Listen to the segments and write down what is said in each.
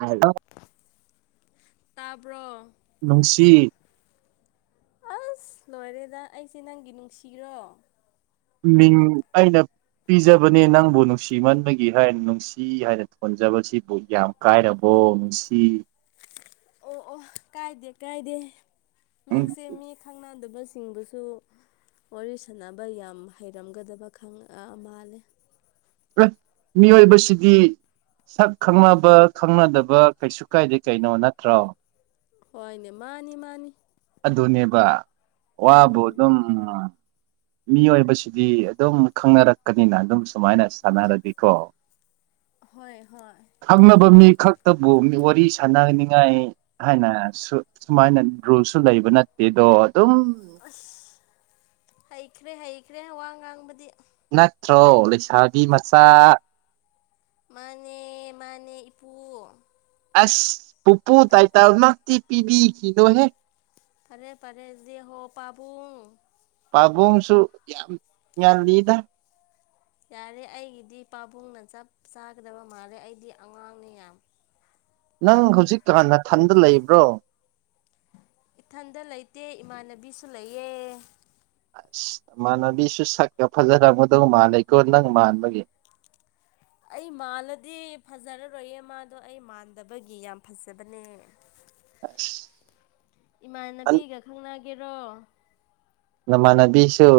Hello ꯇꯥꯕ꯭ꯔꯣ ꯅꯨꯡꯁꯤ ꯑꯁ ꯂꯣꯏꯔꯦꯗ ꯑꯩꯁꯦ ꯅꯪꯒꯤ ꯅꯨꯡꯁꯤꯔꯣ ꯃꯤ ꯑꯩꯅ ꯄꯤꯖꯕꯅꯦ ꯅꯪꯕꯨ ꯅꯨꯡꯁꯤꯃꯟꯕꯒꯤ ꯍꯥꯏ ꯅꯨꯡꯁꯤ ꯍꯥꯏꯅ ꯊꯣꯟꯖꯕꯁꯤꯕꯨ ꯌꯥꯝ ꯀꯥꯏꯔꯕꯣ ꯑꯣ ꯉꯁꯤ ꯑꯣ ꯑꯣ ꯀꯥꯏꯗꯦ ꯀꯥꯏꯗꯦ ꯎꯝ ꯅꯪꯁꯦ ꯃꯤ ꯈꯪꯅ ꯇꯕ ꯁꯤꯡꯕꯨꯁꯨ ꯋꯥꯔꯤ ꯁꯥꯟꯅꯕ ꯌꯥꯝ ꯍꯩꯔꯝꯒꯗꯕ ꯈ ꯃꯥꯜꯂꯦ ꯃꯤꯑꯣꯏꯕꯁꯤꯗꯤ ꯁꯛ ꯈꯪꯅꯕ ꯈꯪꯅꯗꯕ ꯀꯩꯁꯨ ꯀꯥꯏꯗꯦ ꯀꯩꯅꯣ ꯅꯠꯇ꯭ꯔꯣ ꯍꯣꯏꯅꯦ ꯃꯥꯅꯤ ꯃꯥꯅꯤ ꯑꯗꯨꯅꯦꯕ ꯋꯥꯕꯨ ꯎꯝ ꯑꯗꯨꯝ ꯃꯤꯑꯣꯏꯕꯁꯤꯗꯤ ꯑꯗꯨꯝ ꯈꯪꯅꯔꯛꯀꯅꯤꯅ ꯑꯗꯨꯝ ꯁꯨꯃꯥꯏꯅ ꯁꯥꯟꯅꯔꯒꯀꯣ ꯍꯣꯏ ꯍꯣꯏ ꯈꯪꯅꯕ ꯃꯤ ꯈꯛꯇꯕꯨ ꯋꯥꯔꯤ ꯁꯥꯟꯅꯅꯤꯉꯥꯏ ꯍꯥꯏꯅ ꯁꯨꯃꯥꯏꯅ ꯔꯨꯜꯁꯨ ꯂꯩꯕ ꯅꯠꯇꯦ ꯑꯗꯣ ꯑꯗꯨ ꯑꯁ ꯍꯩꯈ꯭ꯔꯦ ꯍꯩꯈ꯭ꯔꯦꯅ ꯋꯥ ꯉꯥꯡꯕꯗꯤ ꯅꯠꯇ꯭ꯔꯣ ꯂꯩꯁꯥꯕꯤ ꯃꯆꯥ ꯃꯥꯅꯦ ꯃꯥꯅꯦ ꯏꯄꯨ ꯑꯁ ꯄꯨꯄꯨ ꯇꯥꯏꯇꯥꯜꯃꯇꯤ ꯄꯤꯕꯤꯈꯤꯅꯣꯍꯦ ꯐꯔꯦ ꯐꯔꯦꯗꯤ ꯍꯣ ꯄꯥꯕꯨꯨꯡ ꯄꯥꯕꯨꯡꯁꯨ ꯌꯥꯝ ꯉꯜꯂꯤꯗ ꯌꯥꯔꯦ ꯑꯩꯒꯤꯗꯤ ꯄꯥꯕꯨꯡꯅ ꯆꯞ ꯆꯥꯒꯗꯕ ꯃꯥꯜꯂꯦ ꯑꯩꯗꯤ ꯑꯉꯥꯡꯅꯦ ꯌꯥꯝ ꯅꯪ ꯍꯧꯖꯤꯛꯀꯥꯟꯅ ꯊꯟꯗ ꯂꯩꯕ꯭ꯔꯣ ꯏꯊꯟꯗ ꯂꯩꯇꯦ ꯏꯃꯥꯟꯅꯕꯤꯁꯨ ꯂꯩꯌꯦꯦ ꯑꯁ ꯏꯃꯥꯟꯅꯕꯤꯁꯨ ꯁꯛꯀ ꯐꯖꯔ ꯃꯗꯧ ꯃꯥꯥꯟꯅꯩꯀꯣ ꯅꯪ ꯃꯥꯟꯕꯒꯤ ꯑꯩ ꯃꯥꯜꯂꯗꯤ ꯐꯖꯔꯔꯣꯏꯌꯦ ꯃꯥ ꯑꯗꯣ ꯑꯩ ꯃꯥꯟꯗꯕꯒꯤ ꯌꯥꯝ ꯐꯖꯕꯅꯦ ꯑ ꯏꯃꯥꯟꯅꯕꯤꯒ ꯈꯪꯅꯒꯦꯔꯣ ꯅꯃꯥꯟꯅꯕꯤꯁꯨ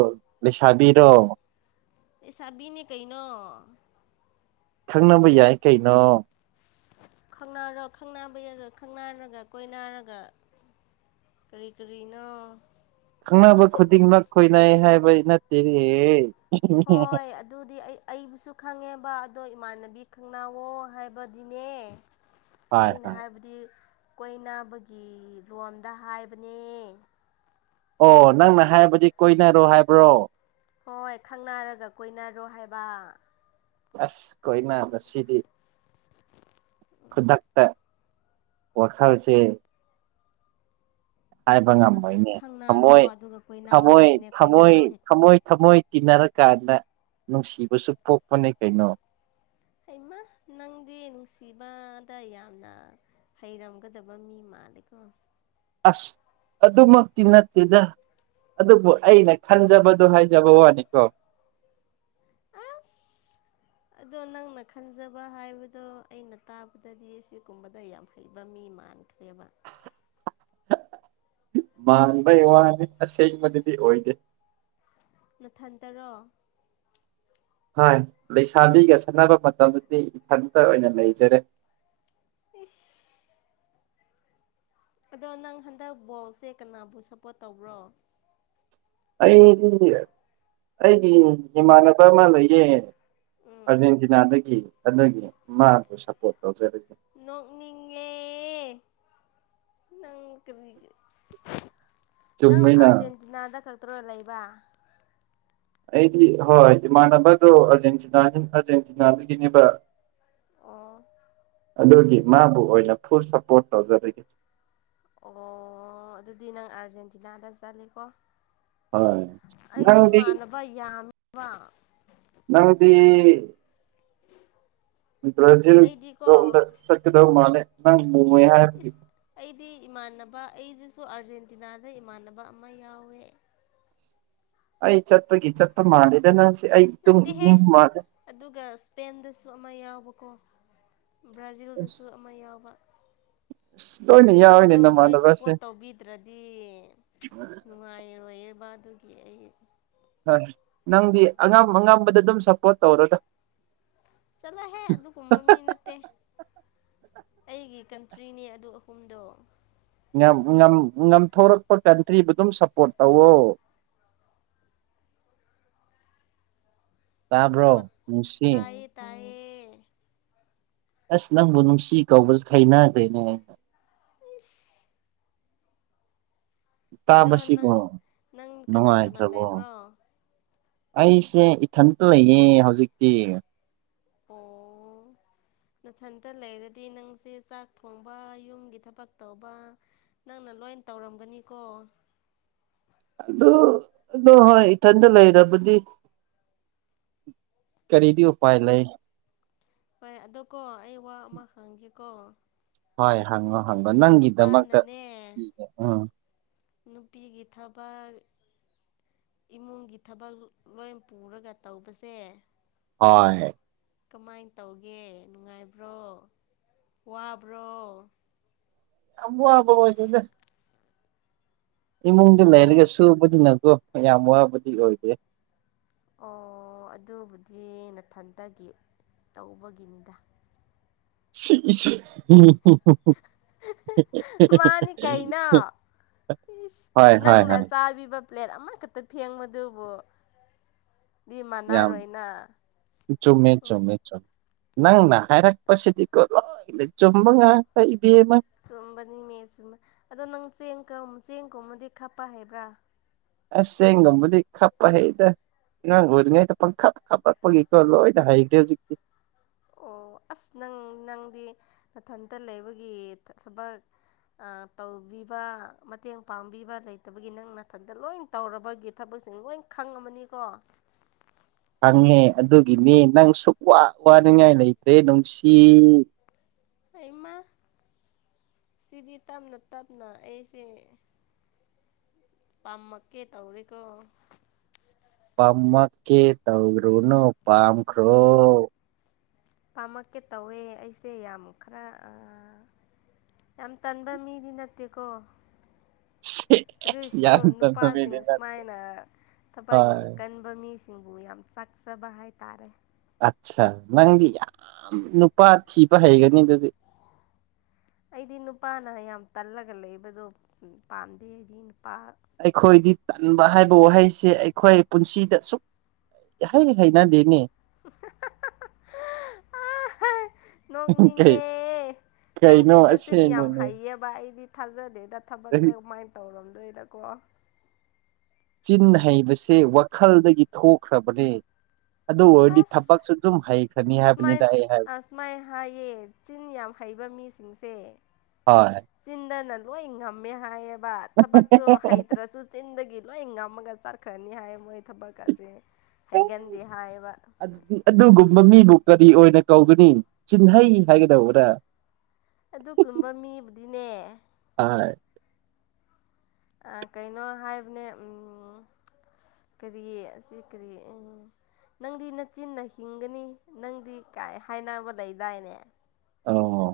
ꯂꯩꯁꯥꯕꯤꯔꯣ ꯑꯦꯁꯕꯤꯅꯦ ꯀꯩꯅꯣ ꯈꯪꯅꯕ ꯌꯥꯏ ꯀꯩꯅꯣ ꯈꯔꯣ ꯈꯪ ꯅꯥꯕꯒ ꯈꯪ ꯔꯒ ꯀꯣꯏꯅꯔꯒ ꯀꯔꯤ ꯀꯔꯤꯅ ꯈꯪꯅꯕ ꯑꯦ ꯍꯣꯏ ꯑꯗꯨꯗꯤ ꯑꯩ ꯑꯩꯕꯨꯁꯨ ꯈꯪꯉꯦꯕ ꯑꯗꯣ ꯏꯃꯥꯟꯅꯕꯤ ꯈꯪꯅꯥꯎꯋꯣ ꯍꯥꯏꯕꯗꯤꯅꯦ ꯍꯣꯏ ꯑꯩꯅ ꯍꯣꯏ ꯍꯥꯏꯕꯗꯤ ꯀꯣꯏꯕꯒꯤ ꯔꯣꯝꯗ ꯍꯥꯏꯕꯅꯦ ꯑꯣ ꯅꯪꯅ ꯍꯥꯏꯕꯗꯤ ꯀꯣꯏꯅꯔꯣ ꯍꯥꯏꯕ꯭ꯔꯣ ꯍꯣꯏ ꯈꯪꯅꯔꯒ ꯀꯣꯏꯅꯔꯣ ꯍꯥꯏꯕ ꯑꯁ ꯀꯣꯏ ꯅꯥꯕ ꯁꯤꯗꯤ ꯈꯨꯗꯛꯇ ꯋꯥꯈꯜꯁꯦ ꯍꯥꯏꯕ ꯑꯁ ꯉꯝꯃꯣꯏꯅꯦ ꯈꯪꯅꯔꯣ ꯊꯝꯃꯣꯏ ꯑꯗꯨꯒ ꯀꯣꯏꯅꯥꯎ ꯊꯝꯃꯣꯏ ꯍꯥꯏꯕꯅꯦ ꯊꯝꯃꯣꯏ ꯀꯣꯏꯅꯥꯔꯣ ꯍꯦꯛ ꯊꯝꯃꯣꯏ ꯊꯝꯃꯣꯏ ꯇꯤꯟꯅꯔꯀꯥꯟꯗ ꯅꯨꯡꯁꯤꯕꯁꯨ ꯄꯣꯛꯄꯅꯦ ꯀꯩꯅꯣ ꯍꯃꯥ ꯅꯪꯗꯤ ꯅꯨꯡꯁꯤꯕꯗ ꯌꯥꯝꯅ ꯍꯩꯔꯝꯒꯗꯕ ꯃꯤ ꯃꯥꯜꯂꯦꯀꯣ ꯑꯁ ꯑꯗꯨꯃꯛꯇꯤ ꯅꯠꯇꯦꯗ ꯑꯗꯨꯕꯨ ꯑꯩꯅ ꯈꯟꯖꯕꯗꯣ ꯍꯥꯏꯖꯕ ꯋꯥꯅꯤꯀꯣ ꯑꯁ ꯑꯗꯣ ꯅꯪꯅ ꯈꯟꯖꯕ ꯍꯥꯏꯕꯗꯣ ꯑꯩꯅ ꯇꯥꯕꯗꯗꯤ ꯁꯤꯒꯨꯝꯕꯗ ꯌꯥꯝ ꯍꯩꯕ ꯃꯤ ꯑꯃ ꯃꯥꯅ ꯀ꯭ꯔꯦꯕ [unintelligible] ꯃꯥꯡꯕꯩ ꯋꯥꯅꯤ ꯑꯁꯦꯡꯕꯗꯨꯗꯤ ꯑꯣꯏꯗꯦ ꯃꯊꯟ ꯇꯔꯣ ꯍꯥꯏ ꯂꯩꯁꯥꯕꯤꯒ ꯁꯥꯟꯅꯕ ꯃꯇꯝꯗꯨꯗꯤ ꯏꯊꯟꯇ ꯑꯣꯏꯅ ꯂꯩꯖꯔꯦ ꯎ ꯑꯗꯣ ꯅꯪ ꯍꯟꯗꯛ ꯕꯣꯜꯁꯦ ꯀꯅꯥꯕꯨ ꯁꯞꯄꯣꯔꯠ ꯇꯧꯕ꯭ꯔꯣ ꯑꯩꯗꯤ ꯑꯩꯒꯤ ꯏꯃꯥꯟꯅꯕ ꯑꯃ ꯂꯩꯌꯦ꯫ ꯎꯝ ꯑꯥꯔꯖꯦꯟꯇꯤꯅꯥꯗꯒꯤ ꯑꯗꯨꯒꯤ ꯃꯥꯕꯨ ꯁꯄꯣꯠ ꯇꯧꯖꯕꯅꯤ꯫ ꯅꯣꯛꯅꯤꯉꯦ꯫ ꯅꯪ ꯀꯔꯤꯒꯤ ꯅꯪ ꯆꯨꯝꯃꯤꯅ ꯑꯥꯔꯖꯦꯟꯇꯤꯅꯥꯗ ꯈꯛꯇ꯭ꯔꯣ ꯂꯩꯕ? ꯑꯩꯗꯤ ꯍꯣꯏ ꯏꯃꯥꯟꯅꯕꯗꯣ ꯑꯥꯔꯖꯦꯟꯇꯤꯅꯥꯅꯤ ꯑꯥꯔꯖꯦꯟꯇꯤꯅꯥꯗꯒꯤꯅꯦꯕ ꯑꯣ! ꯑꯗꯨꯒꯤ ꯃꯥꯕꯨ ꯑꯣꯏꯅ ꯐꯨꯜ ꯁꯞꯄꯣꯔꯠ ꯇꯧꯖꯔꯒꯦ ꯑꯣ ꯑꯗꯨꯗꯤ ꯅꯪ ꯑꯥꯔꯖꯦꯟꯇꯤꯅꯥꯗ ꯆꯠꯂꯤꯀꯣ ꯍꯣꯏ ꯅꯪꯗꯤ ꯌꯥꯝꯃꯦꯕ ꯅꯪꯗꯤ ꯏ ꯕ꯭ꯔꯥꯖꯤꯜ ꯑꯩꯗꯤꯀꯣ ꯔꯣꯝꯗ ꯆꯠꯀꯗꯧ ꯃꯥꯜꯂꯦ ꯅꯪ ꯃꯣꯏ ꯍꯥꯏꯕꯒꯤ ꯕ ꯑꯩꯁꯤꯁꯨ ꯑꯥꯔꯖꯦꯟꯇꯤꯅꯥꯗ ꯏꯃꯥꯟꯅꯕ ꯑꯃ ꯌꯥꯎꯋꯦ꯫ ꯑꯩ ꯆꯠꯄꯒꯤ ꯆꯠꯄ ꯃꯥꯜꯂꯦꯗ ꯅꯪꯁꯦ꯫ ꯑꯩ ꯇꯨꯡ ꯅꯠꯇꯦꯍꯦ ꯏꯅꯤꯡꯕ ꯃꯥꯜꯂꯦ ꯑꯗꯨꯒ ꯁ꯭ꯄꯦꯟꯗꯁꯨ ꯑꯃ ꯌꯥꯎꯕꯀꯣ꯫ ꯑꯁ ꯕ꯭ꯔꯥꯖꯤꯜꯗꯁꯨ ꯑꯃ ꯌꯥꯎꯕ꯫ ꯑꯁ ꯂꯣꯏꯅ ꯑꯗꯣ ꯌꯥꯎꯏꯅꯦ ꯃꯣꯏ ꯅꯃꯥꯟꯅꯕꯁꯦ ꯁꯞꯄꯣꯔꯠ ꯇꯧꯕꯤꯗ꯭ꯔꯗꯤ ꯅꯨꯡꯉꯥꯏꯔꯣꯏꯌꯦꯕ ꯑꯗꯨꯒꯤ ꯑꯩ ꯍꯣꯏ ꯅꯪꯗꯤ ꯑꯉꯝ-ꯑꯉꯝꯕꯗꯗꯨꯝ ꯁꯞꯄꯣꯔꯠ ꯇꯧꯔꯣꯗ꯫ ꯆꯠꯂꯍꯦ ꯑꯗꯨꯒꯨꯝꯕ ꯃꯤ ꯅꯠꯇꯦ ꯑꯩꯒꯤ ꯀꯟ ꯇ꯭ꯔꯤꯅꯦ ꯑꯗꯨ ꯑꯍꯨꯝꯗꯣ꯫ ꯉꯝ-ꯉꯝ-ꯉꯝꯊꯣꯔꯛꯄ ꯀꯟꯇ꯭ꯔꯤꯕꯨꯗꯨꯝ ꯁꯞꯄꯣꯔꯠ ꯇꯧꯋꯣ꯫ [inaudible] ꯇꯥꯕ꯭ꯔꯣ ꯁꯞꯄꯣꯔꯠ ꯅꯨꯡꯁꯤ ꯇꯥꯏꯌꯦ ꯇꯥꯏꯌꯦ ꯑꯁ! ꯅꯪꯕꯨ ꯅꯨꯡꯁꯤ ꯀꯧꯕꯁ ꯍꯩꯅꯗꯦꯅꯦ ꯑꯩꯅ ꯏꯁꯁ ꯑꯗꯣ ꯇꯥꯕꯁꯤꯕꯨ ꯅꯪ -ꯅꯪ ꯀꯅꯥ- ꯀꯅꯥ ꯅꯨꯡꯉꯥꯏꯇ꯭ꯔꯕꯣ ꯂꯩꯕ꯭ꯔꯣ? ꯑꯩꯁꯦ ꯏꯊꯟꯇ ꯂꯩꯌꯦ ꯍꯧꯖꯤꯛꯇꯤ꯫ ꯑꯣ [unintelligible] ꯅꯊꯟꯇ ꯂꯩꯔꯗꯤ ꯅꯪꯁꯦ ꯆꯥꯛ ꯊꯣꯡꯕ ꯌꯨꯝꯒꯤ ꯊꯕꯛ ꯇꯧꯕ ꯅꯪꯅ ꯂꯣꯏꯟ ꯇꯧꯔꯝꯒꯅꯤꯀꯣ꯫ ꯑꯗꯨ ꯑꯗꯣ ꯍꯣꯏ ꯏꯊꯟꯇ ꯂꯩꯔꯕꯗꯤ ꯀꯔꯤꯗꯤ ꯎꯄꯥꯏ ꯂꯩ꯫ ꯍꯣꯏ ꯑꯗꯣ ꯀꯣ ꯑꯩ ꯋꯥ ꯑꯃ ꯍꯪꯒꯦꯀꯣ ꯍꯣꯏ ꯍꯪꯉꯣ ꯍꯪꯉꯣ ꯅꯪꯒꯤꯗꯃꯛꯇ ꯅꯨꯄꯥꯅꯅꯦ ꯄꯤꯒꯦ ꯎꯝ ꯅꯨꯄꯤꯒꯤ ꯊꯕꯛ ꯏꯃꯨꯡꯒꯤ ꯊꯕꯛ ꯂꯣꯏ ꯄꯨꯔꯒ ꯇꯧꯕꯁꯦ ꯍꯣꯏ ꯀꯃꯥꯏꯟ ꯇꯧꯒꯦ ꯅꯨꯡꯉꯥꯏꯕ꯭ꯔꯣ? ꯋꯥꯕ꯭ꯔꯣ? ꯌꯥꯝ ꯋꯥꯕ ꯑꯣꯏꯗꯦꯗ ꯏꯃꯨꯡꯗ ꯑꯣ ꯂꯩꯔꯒ ꯁꯨꯕꯅꯤꯅꯀꯣ ꯌꯥꯝ ꯋꯥꯕꯗꯤ ꯑꯣꯏꯗꯦ꯫ ꯑꯣ ꯑꯗꯨꯕꯨꯗꯤ ꯅꯊꯟꯇꯒꯤ ꯇꯧꯕꯒꯤꯅꯤꯗ꯫ ꯁꯤ-ꯏ-ꯁꯦ ꯃꯥꯅꯤ ꯀꯩꯅꯣ ꯏꯁ ꯍꯣꯏ ꯍꯣꯏ ꯅꯪꯅ ꯍꯣꯏ ꯆꯥꯕꯤꯕ ꯄ꯭ꯂꯦꯠ ꯑꯃꯈꯇ ꯐꯦꯡꯕꯗꯨꯕꯨ ꯗꯤ ꯌꯥꯝ ꯃꯥꯟꯅꯔꯣꯏꯅ ꯆꯨꯝꯃꯦ ꯆꯨꯝꯃꯦ ꯆꯨꯝꯃꯦ꯫ ꯅꯪꯅ ꯍꯥꯏꯔꯛꯄꯁꯤꯗꯤꯀꯣ ꯂꯣꯏꯅ ꯆꯨꯝꯕ ꯉꯥꯛꯇ ꯏꯕꯦꯝꯃ ꯆꯨꯝꯕꯅꯤ ꯃꯦ ꯆꯨꯝꯃ ꯑꯗꯣ ꯅꯪ ꯆꯦꯡꯀ ꯆꯦꯡꯀꯨꯝꯃꯗꯤ ꯈꯞꯄ ꯍꯩꯕ꯭ꯔꯥ? ꯑꯁ ꯆꯦꯡꯒꯝꯕꯗꯤ ꯈꯞꯄ ꯍꯩꯗ꯫ ꯑꯉꯥꯡ ꯑꯣꯏꯔꯤꯉꯩꯗ ꯄꯪꯈꯥ ꯄꯪꯈꯥꯞ ꯄꯛꯄꯒꯤꯀꯣ ꯂꯣꯏꯅ ꯍꯩꯈ꯭ꯔꯦ ꯍꯧꯖꯤꯛꯇꯤ ꯑꯣ ꯑꯁ ꯅꯪ ꯅꯪꯗꯤ ꯃꯊꯟꯇ ꯂꯩꯕꯒꯤ ꯊꯕꯛ ꯇꯧꯕꯤꯕ ꯃꯇꯦꯡ ꯄꯥꯡꯕꯤꯕ ꯂꯩꯇꯕꯒꯤ ꯅꯪ ꯃꯊꯟꯇ ꯂꯣꯏ ꯇꯧꯔꯕꯒꯤ ꯊꯕꯛ ꯂꯣꯏ ꯈꯪꯉꯅꯤꯀꯣ [inaudible] ꯍꯪꯉꯦ ꯑꯗꯨꯒꯤꯅꯤ ꯅꯪ ꯁꯨꯛ ꯋꯥ ꯋꯥꯅꯤꯡꯉꯥꯏ ꯂꯩꯇ꯭ꯔꯦ ꯅꯨꯡꯁꯤ ꯑꯩꯃ ꯁꯤꯗꯤ ꯇꯞꯅ ꯇꯞꯅ ꯑꯩꯁꯦ ꯄꯥꯝꯃꯛꯀꯦ ꯇꯧꯔꯤꯀꯣ ꯄꯝꯃ ꯀꯦ ꯇꯧꯔꯨꯅꯨ ꯄꯥꯝꯈ꯭ꯔꯣ ꯄꯥꯝꯃꯛꯀꯦ ꯇꯧꯋꯦ ꯑꯩꯁꯦ ꯌꯥꯝ ꯈꯔ ꯌꯥꯝ ꯇꯟꯕ ꯃꯤꯗꯤ ꯅꯠꯇꯦꯀꯣ ꯁꯦꯁ ꯑꯗꯨꯣꯏꯁꯨ ꯌꯥꯝ ꯅꯨꯄꯥꯁꯤꯡ ꯇꯝꯃꯤꯅꯦ ꯅꯪ ꯁꯨꯃꯥꯏꯅ ꯊꯕꯛ ꯌꯥꯝ ꯍꯣꯏ ꯀꯟꯕ ꯃꯤꯁꯤꯡ ꯁꯤꯡꯕꯨ ꯌꯥꯝ ꯁꯥꯛꯆꯕ ꯍꯥꯏꯇꯥꯔꯦ ꯑꯠ ꯅꯪꯗꯤ ꯌꯥꯝ ꯅꯨꯄꯥ ꯊꯤꯕ ꯍꯩꯒꯅꯤ ꯑꯗꯨꯗꯤ ꯑꯩꯗꯤ ꯅꯨꯄꯥꯅ ꯌꯥꯝ ꯇꯜꯂꯒ ꯂꯩꯕꯗꯣ ꯄꯥꯝꯗꯦ ꯑꯩꯗꯤ ꯅꯨꯄꯥ ꯑꯩꯈꯣꯏꯗꯤ ꯇꯟꯕ ꯍꯥꯏꯕ ꯋꯥꯍꯩꯁꯦ ꯑꯩꯈꯣꯏ ꯄꯨꯟꯁꯤꯗ ꯁꯁꯨꯛ ꯍꯩ ꯍꯥꯏꯅꯗꯦꯅꯦ ꯅꯣꯛꯅꯤꯡꯉꯦ ꯅꯪ ꯀꯩꯅꯣ ꯁꯤ ꯅ ꯁꯤꯅꯤ ꯌꯥꯝ ꯑꯁꯦꯡꯕꯅꯦ ꯍꯩꯌꯦꯕ ꯑꯩꯗꯤ ꯊꯥꯖꯗꯦꯗ ꯊꯕꯛꯇ ꯀꯃꯥꯏꯅ ꯇꯧꯔꯝꯗꯣꯏꯔꯀꯣ ꯆꯤꯟ ꯍꯩꯕꯁꯦ ꯋꯥꯈꯜꯗꯒꯤ ꯊꯣꯛꯈ꯭ꯔꯕꯅꯦ ꯑꯗꯨ ꯍꯔꯗꯤ ꯊꯛꯛꯁꯨ ꯑꯗꯨ ꯍꯩ ꯁꯨ ꯑꯁꯃꯥꯏꯅ ꯍꯥꯏꯌꯦ ꯆꯤꯟ ꯌꯥꯝ ꯍꯩꯕ ꯃꯤꯁꯤꯡꯁꯦ ꯍꯣꯏ ꯁꯤꯟ ꯅꯜꯋꯥꯣ ꯏꯝꯃꯦ ꯍꯥꯏ ꯊꯕꯛꯇꯣ ꯍꯩꯇ꯭ꯔꯁꯨ ꯆꯤꯟꯗꯒꯤ ꯂꯣꯏ ꯉꯝꯃꯒ ꯆꯠꯈ꯭ꯔꯅꯤ ꯍꯥꯏ ꯃꯣꯏ ꯊꯕꯛ ꯑꯁꯦ ꯍꯩꯒꯟꯗꯦ ꯍꯥꯏꯕ ꯑꯩꯕꯨ ꯀꯔꯤ ꯑꯣꯏꯅ ꯀꯧꯒꯅꯤ ꯆꯤꯟꯍꯩ ꯍꯥꯏꯒꯗꯧꯕꯔ ꯑꯗꯨꯒꯨꯝꯕ ꯃꯤꯕꯨꯗꯤꯅꯦ ꯍ ꯑ ꯀꯩꯅꯣ ꯍꯥꯏꯕꯅꯦ ꯎꯝ ꯀꯔꯤ ꯑꯁꯤ ꯀꯔꯤ ꯅꯪꯗꯤ ꯅꯆꯤꯟꯅ ꯍꯤꯡꯒꯅꯤ ꯅꯪꯗꯤ ꯀꯥꯏ ꯍꯥꯏꯅꯕ ꯂꯩꯗꯥꯏꯅꯦ ꯑꯧ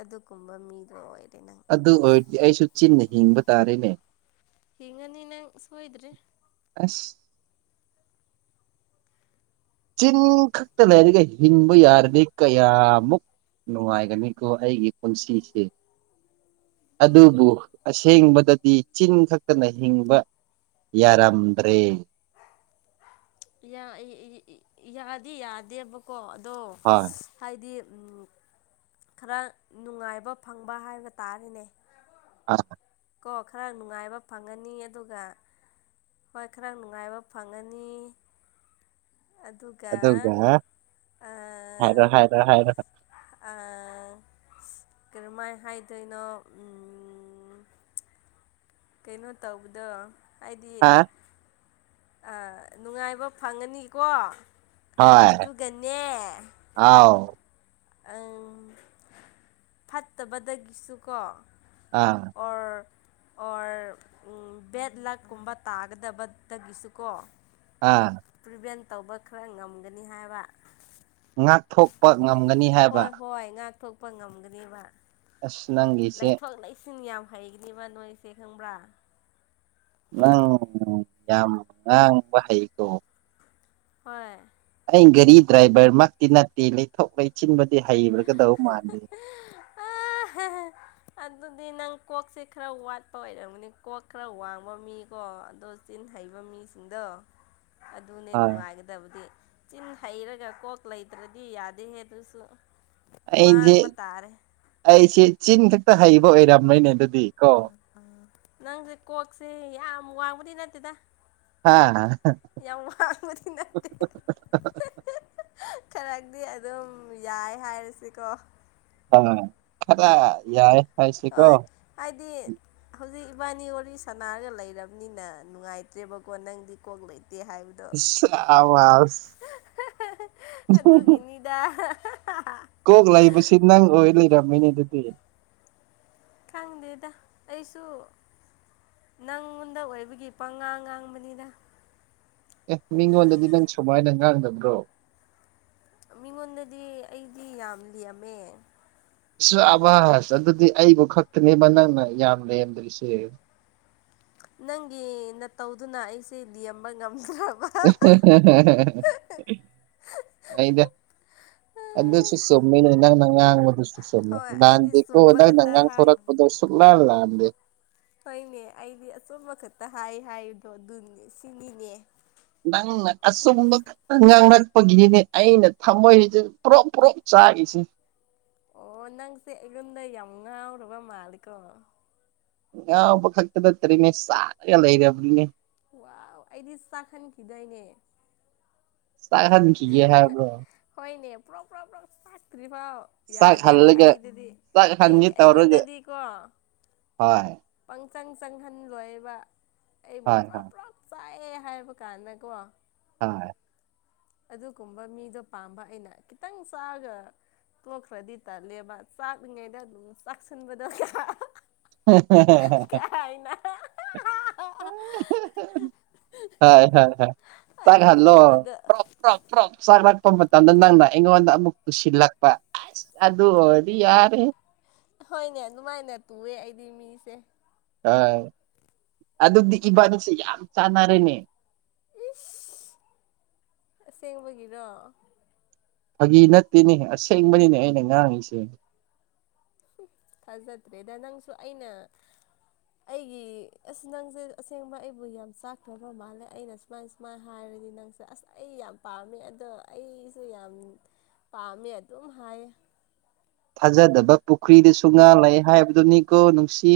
ꯑꯗꯨꯒꯨꯝꯕ ꯃꯤꯗꯣ ꯑꯣꯏ ꯑꯗꯨ ꯑꯣꯏꯔꯗꯤ ꯑꯩꯁꯨ ꯆꯤꯟꯅ ꯍꯤꯡꯕ ꯇꯥꯔꯦꯅꯦ ꯍꯪꯒꯅꯤ ꯅꯪꯗꯤ ꯁꯣꯏꯗ꯭ꯔꯦ ꯑꯁ ꯆꯤꯟ ꯈꯛꯇ ꯂꯩꯔꯤꯒꯩ ꯍꯤꯡꯕ ꯌꯥꯔꯘꯤ ꯀꯌꯥꯃꯨꯛ ꯅꯨꯡꯉꯥꯏꯒꯅꯤꯀꯣ ꯑꯩꯒꯤ ꯄꯨꯟꯁꯤꯁꯦ ꯑꯗꯨꯕꯨ ꯎꯝ ꯑꯁꯦꯡꯕꯗ ꯗꯤ ꯆꯤꯟ ꯈꯛꯇꯅ ꯍꯤꯡꯕ ꯌꯥꯔꯝꯗ꯭ꯔꯦ ꯌꯥ ꯏ ꯏ ꯏ ꯌꯥꯗꯤ ꯌꯥꯗꯦꯕꯀꯣ ꯑꯗꯣ ꯍꯣꯏ ꯍꯥꯏꯗꯤ ꯈꯔ ꯅꯨꯡꯉꯥꯏꯕ ꯐꯪꯕ ꯍꯥꯏꯕ ꯇꯥꯔꯦꯅꯦ ꯑꯁ ꯀꯣ ꯈꯔ ꯅꯨꯡꯉꯥꯏꯕ ꯐꯪꯉꯅꯤ ꯑꯗꯨꯒ ꯍꯣꯏ ꯈꯔ ꯅꯨꯡꯉꯥꯏꯕ ꯐꯪꯉꯅꯤ ꯑꯗꯨꯒ ꯍꯥꯏꯔꯣ ꯑꯥ ꯍꯥꯏꯔꯣ ꯍꯥꯏꯔꯣ ꯑꯥ ꯀꯔꯃꯥꯏ ꯍꯥꯏꯗꯣꯏꯅꯣ ꯎꯝ ꯀꯩꯅꯣ ꯇꯧꯕꯗꯣ ꯍꯥꯏꯗꯤ ꯍꯥ ꯑꯥ ꯅꯨꯡꯉꯥꯏꯕ ꯐꯪꯡꯒꯅꯤꯀꯣ ꯍꯣꯏ ꯑꯥꯎ ꯎꯝ ꯐꯠꯇꯕꯗꯒꯤꯁꯨ ꯀꯣ ꯑꯥ ꯑꯣꯔ ꯎ ꯕꯦꯠ ꯂꯥꯛꯀꯨꯝꯕ ꯇꯥꯒꯗꯕꯗꯒꯤꯁꯨ ꯀꯣ ꯑꯥ ꯇꯧꯕ ꯈꯔ ꯉꯝꯒꯅꯤ ꯍꯥꯏꯕ ꯉꯥꯛꯊꯣꯛꯄ ꯉꯝ ꯍꯣꯏ ꯍꯣꯏ ꯉꯥꯛꯊꯣꯛꯄ ꯉꯝꯒꯅꯦꯕ ꯑꯁ ꯅꯪꯒꯤꯁꯦ ꯁꯤꯟ ꯌꯥꯝ ꯍꯩꯒꯅꯦꯕ ꯅꯣꯏꯁꯦ ꯈꯪꯕ꯭ꯔꯥ ꯅꯪ ꯌꯥꯝ ꯉꯥꯡꯕ ꯍꯩꯀꯣ ꯍꯣꯏ ꯑꯩ ꯒꯥꯔꯤ ꯗ꯭ꯔꯥꯏꯚꯔ ꯃꯛꯇꯤ ꯅꯠꯇꯦ ꯂꯩꯊꯣꯛ ꯂꯩꯁꯤꯟꯕꯨꯗꯤ ꯍꯩꯒꯗꯧꯕ ꯃꯥꯜꯗꯦ [unintelligible] ꯑꯗꯨꯗꯤ ꯅꯪ ꯀꯣꯛꯁꯦ ꯈꯔ ꯋꯥꯠꯄ ꯑꯣꯏꯔꯝꯒꯅꯤ ꯀꯣꯛ ꯈꯔ ꯋꯥꯡꯕ ꯃꯤꯀꯣ ꯑꯗꯣ ꯆꯤꯟꯍꯩ ꯍꯩꯕꯕ ꯃꯤꯁꯤꯡꯗ ꯑꯗꯨꯅꯦ ꯍꯣꯏ ꯅꯨꯡꯉꯥꯏꯒꯗꯕꯗꯤ ꯆꯤꯟ ꯍꯩꯔꯒ ꯀꯣꯛ ꯂꯩꯇ꯭ꯔꯗꯤ ꯌꯥꯗꯦꯍꯦ ꯑꯗꯨꯁꯨ ꯑꯩꯖꯦ ꯃꯥꯡꯕ ꯇꯥꯔꯦ ꯑꯩꯁꯦ ꯆꯤꯟ ꯈꯛꯇ ꯍꯩꯕ ꯑꯣꯏꯔꯝꯃꯦꯅꯦ ꯑꯗꯨ ꯅꯪꯁꯦ ꯀꯣꯛꯁꯦ ꯌꯥꯝ ꯋꯥꯡꯕꯗꯤ ꯅꯠꯇꯦꯗ ꯍꯥꯉ ꯌꯥꯝ ꯋꯥꯡꯕꯗꯤ ꯅꯠꯇꯦ ꯈꯔꯗꯤ ꯑꯗꯨꯝ ꯌꯥꯏ ꯍꯥꯏꯔꯁꯤꯀꯣ ꯑꯥ ꯈꯔ ꯌꯥꯏ ꯍꯥꯏꯁꯤꯀꯣ ꯍꯣꯏ ꯍꯥꯏꯗꯤ ꯍꯧꯖꯤꯛ ꯏꯕꯥꯅꯤ ꯋꯥꯔꯤ ꯁꯅꯥꯔꯒ ꯂꯩꯔꯕꯅꯤꯅ ꯅꯨꯡꯉꯥꯏꯇ꯭ꯔꯦꯕꯀꯣ ꯅꯪꯗꯤ ꯀꯣꯛ ꯂꯩꯇ ꯅꯠꯇꯦ ꯍꯥꯏꯕꯗꯣ ꯏꯁ ꯑꯗꯨꯒꯤꯅꯤꯗ ꯀꯣꯛ ꯂꯩꯕꯁꯤ ꯅꯪ ꯑꯣꯏ ꯂꯩꯔꯝꯃꯤꯅꯦ ꯑꯗꯨꯗꯤ ꯂꯩꯗꯦꯗ ꯑꯩꯁꯨ ꯅꯪꯉꯣꯟꯗ ꯑꯣꯏꯕꯒꯤ ꯄꯪꯉꯥꯡ ꯉꯥꯡꯕꯅꯤꯗ ꯑꯦ ꯃꯤꯉꯣꯟꯗꯗꯤ ꯅꯪ ꯁꯨꯃꯥꯏꯅ ꯉꯥꯡꯗꯕ꯭ꯔꯣ ꯃꯤꯉꯣꯟꯗꯗꯤ ꯑꯩꯗꯤ ꯌꯥꯝ ꯂꯦꯝꯃꯦ ꯁꯥꯕꯁ ꯑꯗꯨꯗꯤ ꯑꯩꯕꯨ ꯈꯛꯇꯅꯦꯕ ꯅꯪꯅ ꯌꯥꯝ ꯂꯦꯝꯗꯔꯤꯁꯦ [unintelligible] ꯅꯪꯒꯤ ꯅꯇꯧꯗꯨꯅ ꯑꯩꯁꯦ ꯌꯦꯡꯕꯉꯝ ꯑꯍꯦ ꯍꯦ ꯑꯍ ꯑꯍ ꯑꯍ ꯑꯍ ꯑꯩꯗꯦ ꯑꯗꯨꯁꯨ ꯆꯨꯝꯃꯤꯅꯦ ꯅꯪꯅ ꯉꯥꯡꯉꯤꯗꯨꯁꯨ ꯆꯨꯝꯃꯦ ꯍꯣꯏ ꯑꯩꯗꯤ ꯂꯥꯟꯗꯦꯀꯣ ꯆꯨꯝꯕ ꯅꯪꯅ ꯈꯛꯇ ꯉꯥꯡ ꯍꯥꯏ ꯊꯣꯔꯛꯄꯗꫭ ꯁꯨꯛ ꯂꯥꯟ ꯂꯥꯟꯗꯦ ꯍꯣꯏꯅꯦ ꯑꯩꯗꯤ ꯑꯆꯨꯝꯕ ꯈꯛꯇ ꯍꯥꯏ ꯍꯥꯏꯕꯗꯣ ꯑꯗꯨꯅꯦ ꯁꯤꯅꯤꯅꯦ ꯅꯪꯅ ꯑꯆꯨꯝꯕ ꯈꯛꯇ ꯉꯥꯡꯕ ꯕꯒꯤꯅꯤꯅꯦ ꯑꯩꯅ ꯊꯝꯃꯣꯏꯁꯤꯗ ꯄꫭꯔꫭꯛ ꯄꫭꯔꫭꯛ ꯆꯥꯛꯏꯁꯤ ꯑꯣ ꯅꯪꯁꯦ ꯑꯩꯉꫭꯟꯗ ꯌꯥꯝ ꯆꯥꯎꯕ ꯃꯥꯜꯂꯤꯀꫭ ꯉꯥꯎꯕ ꯈꯛꯇ ꯅꯠꯇꯔꯤꯅꯦ ꯆꯥꯛꯑꯒ ꯂꯩꯔꯕꯅꯤꯅꯦ ꯋꯥꯎ ꯑꯩꯗꯤ ꯆꯥꯛꯍꯟꯈꯤꯗꫭꯏꯅꯦ ꯆꯥꯛ ꯍꯟꯈꯤꯒꯦ ꯍꯥꯏꯕꯔꫭ ꯍꫭꯏꯅꯦ ꯄꯔꫭꯛ ꯄꯔꫭꯛ ꯄꯔꫭꯛ ꯆꯥꯛꯇꯔꯤ ꯐꯥꯎ ꯌꯥꯗꯦꯕ ꯆꯥꯛꯍꯜꯂꯒ ꯑꯩꯗꯗꯤ ꯑꯩ ꯆꯥꯛꯍꯟꯒꯦ ꯇꯧꯔꯒ ꯑꯩꯉꯣꯟꯗꯗꯤꯀꯣ ꯍꯣꯏ ꯏꯆꯪ ꯆꯪꯍꯜꯂꯣꯏꯕ ꯑꯩꯕꯨ ꯍꯣꯏ ꯄꯔꫭꯛ ꯍꯣꯏ ꯄꯔꫭꯛ ꯆꯥꯛꯑꯦ ꯍꯥꯏꯕ ꯀꯥꯟꯗꯀꯣ ꯍꫭꯏ ꯑꯗꯨꯒꯨꯝꯕ ꯃꯤꯗꯣ ꯄꯥꯝꯕ ꯑꯩꯅ ꯈꯤꯇꯪ ꯆꯥꯛꯑꯒ ꯇꯣꯛꯈ꯭ꯔꯗꯤ ꯇꯜꯂꯦꯕ ꯆꯥꯛꯂꯤꯉꯩꯗ ꯑꯗꯨꯝ ꯆꯥꯛꯁꯤꯟꯕꯗꯣ ꯍꯥ ꯍꯥ ꯍꯥ ꯀꯥꯏꯅ ꯑꯍ ꯑꯍ ꯍ ꯍ ꯍ ꯆꯥꯛꯍꯜꯂꫭ ꯑꯗꯨꯒꯨꯝꯕꯗꯣ ꯄꯔꫭꯛ ꯄꯔꫭꯛ ꯄꯔꫭꯛ ꯆꯥꯛꯂꯛꯄ ꯃꯇꯝꯗ ꯅꯪꯅ ꯑꯩꯉꯣꯟꯗ ꯑꯃꯨꯛ ꯇꯨꯁꯤꯜꯂꯛꯄ ꯑꯁꯤ ꯑꯗꯨ ꯑꫭꯏ ꯍꯣꯏꯅꯦ ꯑꯗꯨꯃꯥꯏꯅ ꯇꯨꯋꯦ ꯑꯩꯗꯤ ꯃꯤꯁꯦ ꯍꫭꯏ ꯑꯗꯨꯗꯤ ꯏꯕꯥꯅꯤꯁꯦ ꯌꯥꯝ ꯆꯥꯟꯅꯔꯦꯅꯦ ꯏꯁ ꯑꯁꯦꯡꯕꯒꯤꯔꯣ ꯐꯥꯒꯤ ꯅꯠꯇꯦꯅꯦ ꯑꯁꯦꯡꯕꯅꯤꯅꯦ ꯑꯩꯅ ꯉꯥꯡꯉꯤꯁꯦ ꯍꯨ ꯐꯖꯗ꯭ꯔꯦꯗ ꯅꯪꯁꯨ ꯑꯩꯅ ꯑꯩꯒꯤ ꯑꯁ ꯅꯪꯁꯦ ꯑꯁꯦꯡꯕ ꯑꯩꯕꯨ ꯌꯥꯝ ꯆꯥꯛꯈꯔꯕ ꯃꯥꯜꯂꯦ ꯑꯩꯅ ꯁꯨꯃꯥꯏ ꯁꯨꯃꯥꯏꯅ ꯍꯥꯏ ꯍꯥꯏꯔꯗꯤ ꯅꯪꯁꯦ ꯑꯁ ꯑꯩ ꯌꯥꯝ ꯄꯥꯝꯃꯦ ꯑꯗꯣ ꯑꯩꯁꯨ ꯌꯥꯝ ꯄꯥꯝꯃꯦ ꯑꯗꯨꯝ ꯍꯥꯏꯌꯦ ꯊꯥꯖꯗꯕ ꯄꯨꯈ꯭ꯔꯤꯗꯁꯨ ꯉꯥ ꯂꯩ ꯍꯥꯏꯕꯗꯨꯅꯤꯀꯣ ꯅꯨꯡꯁꯤ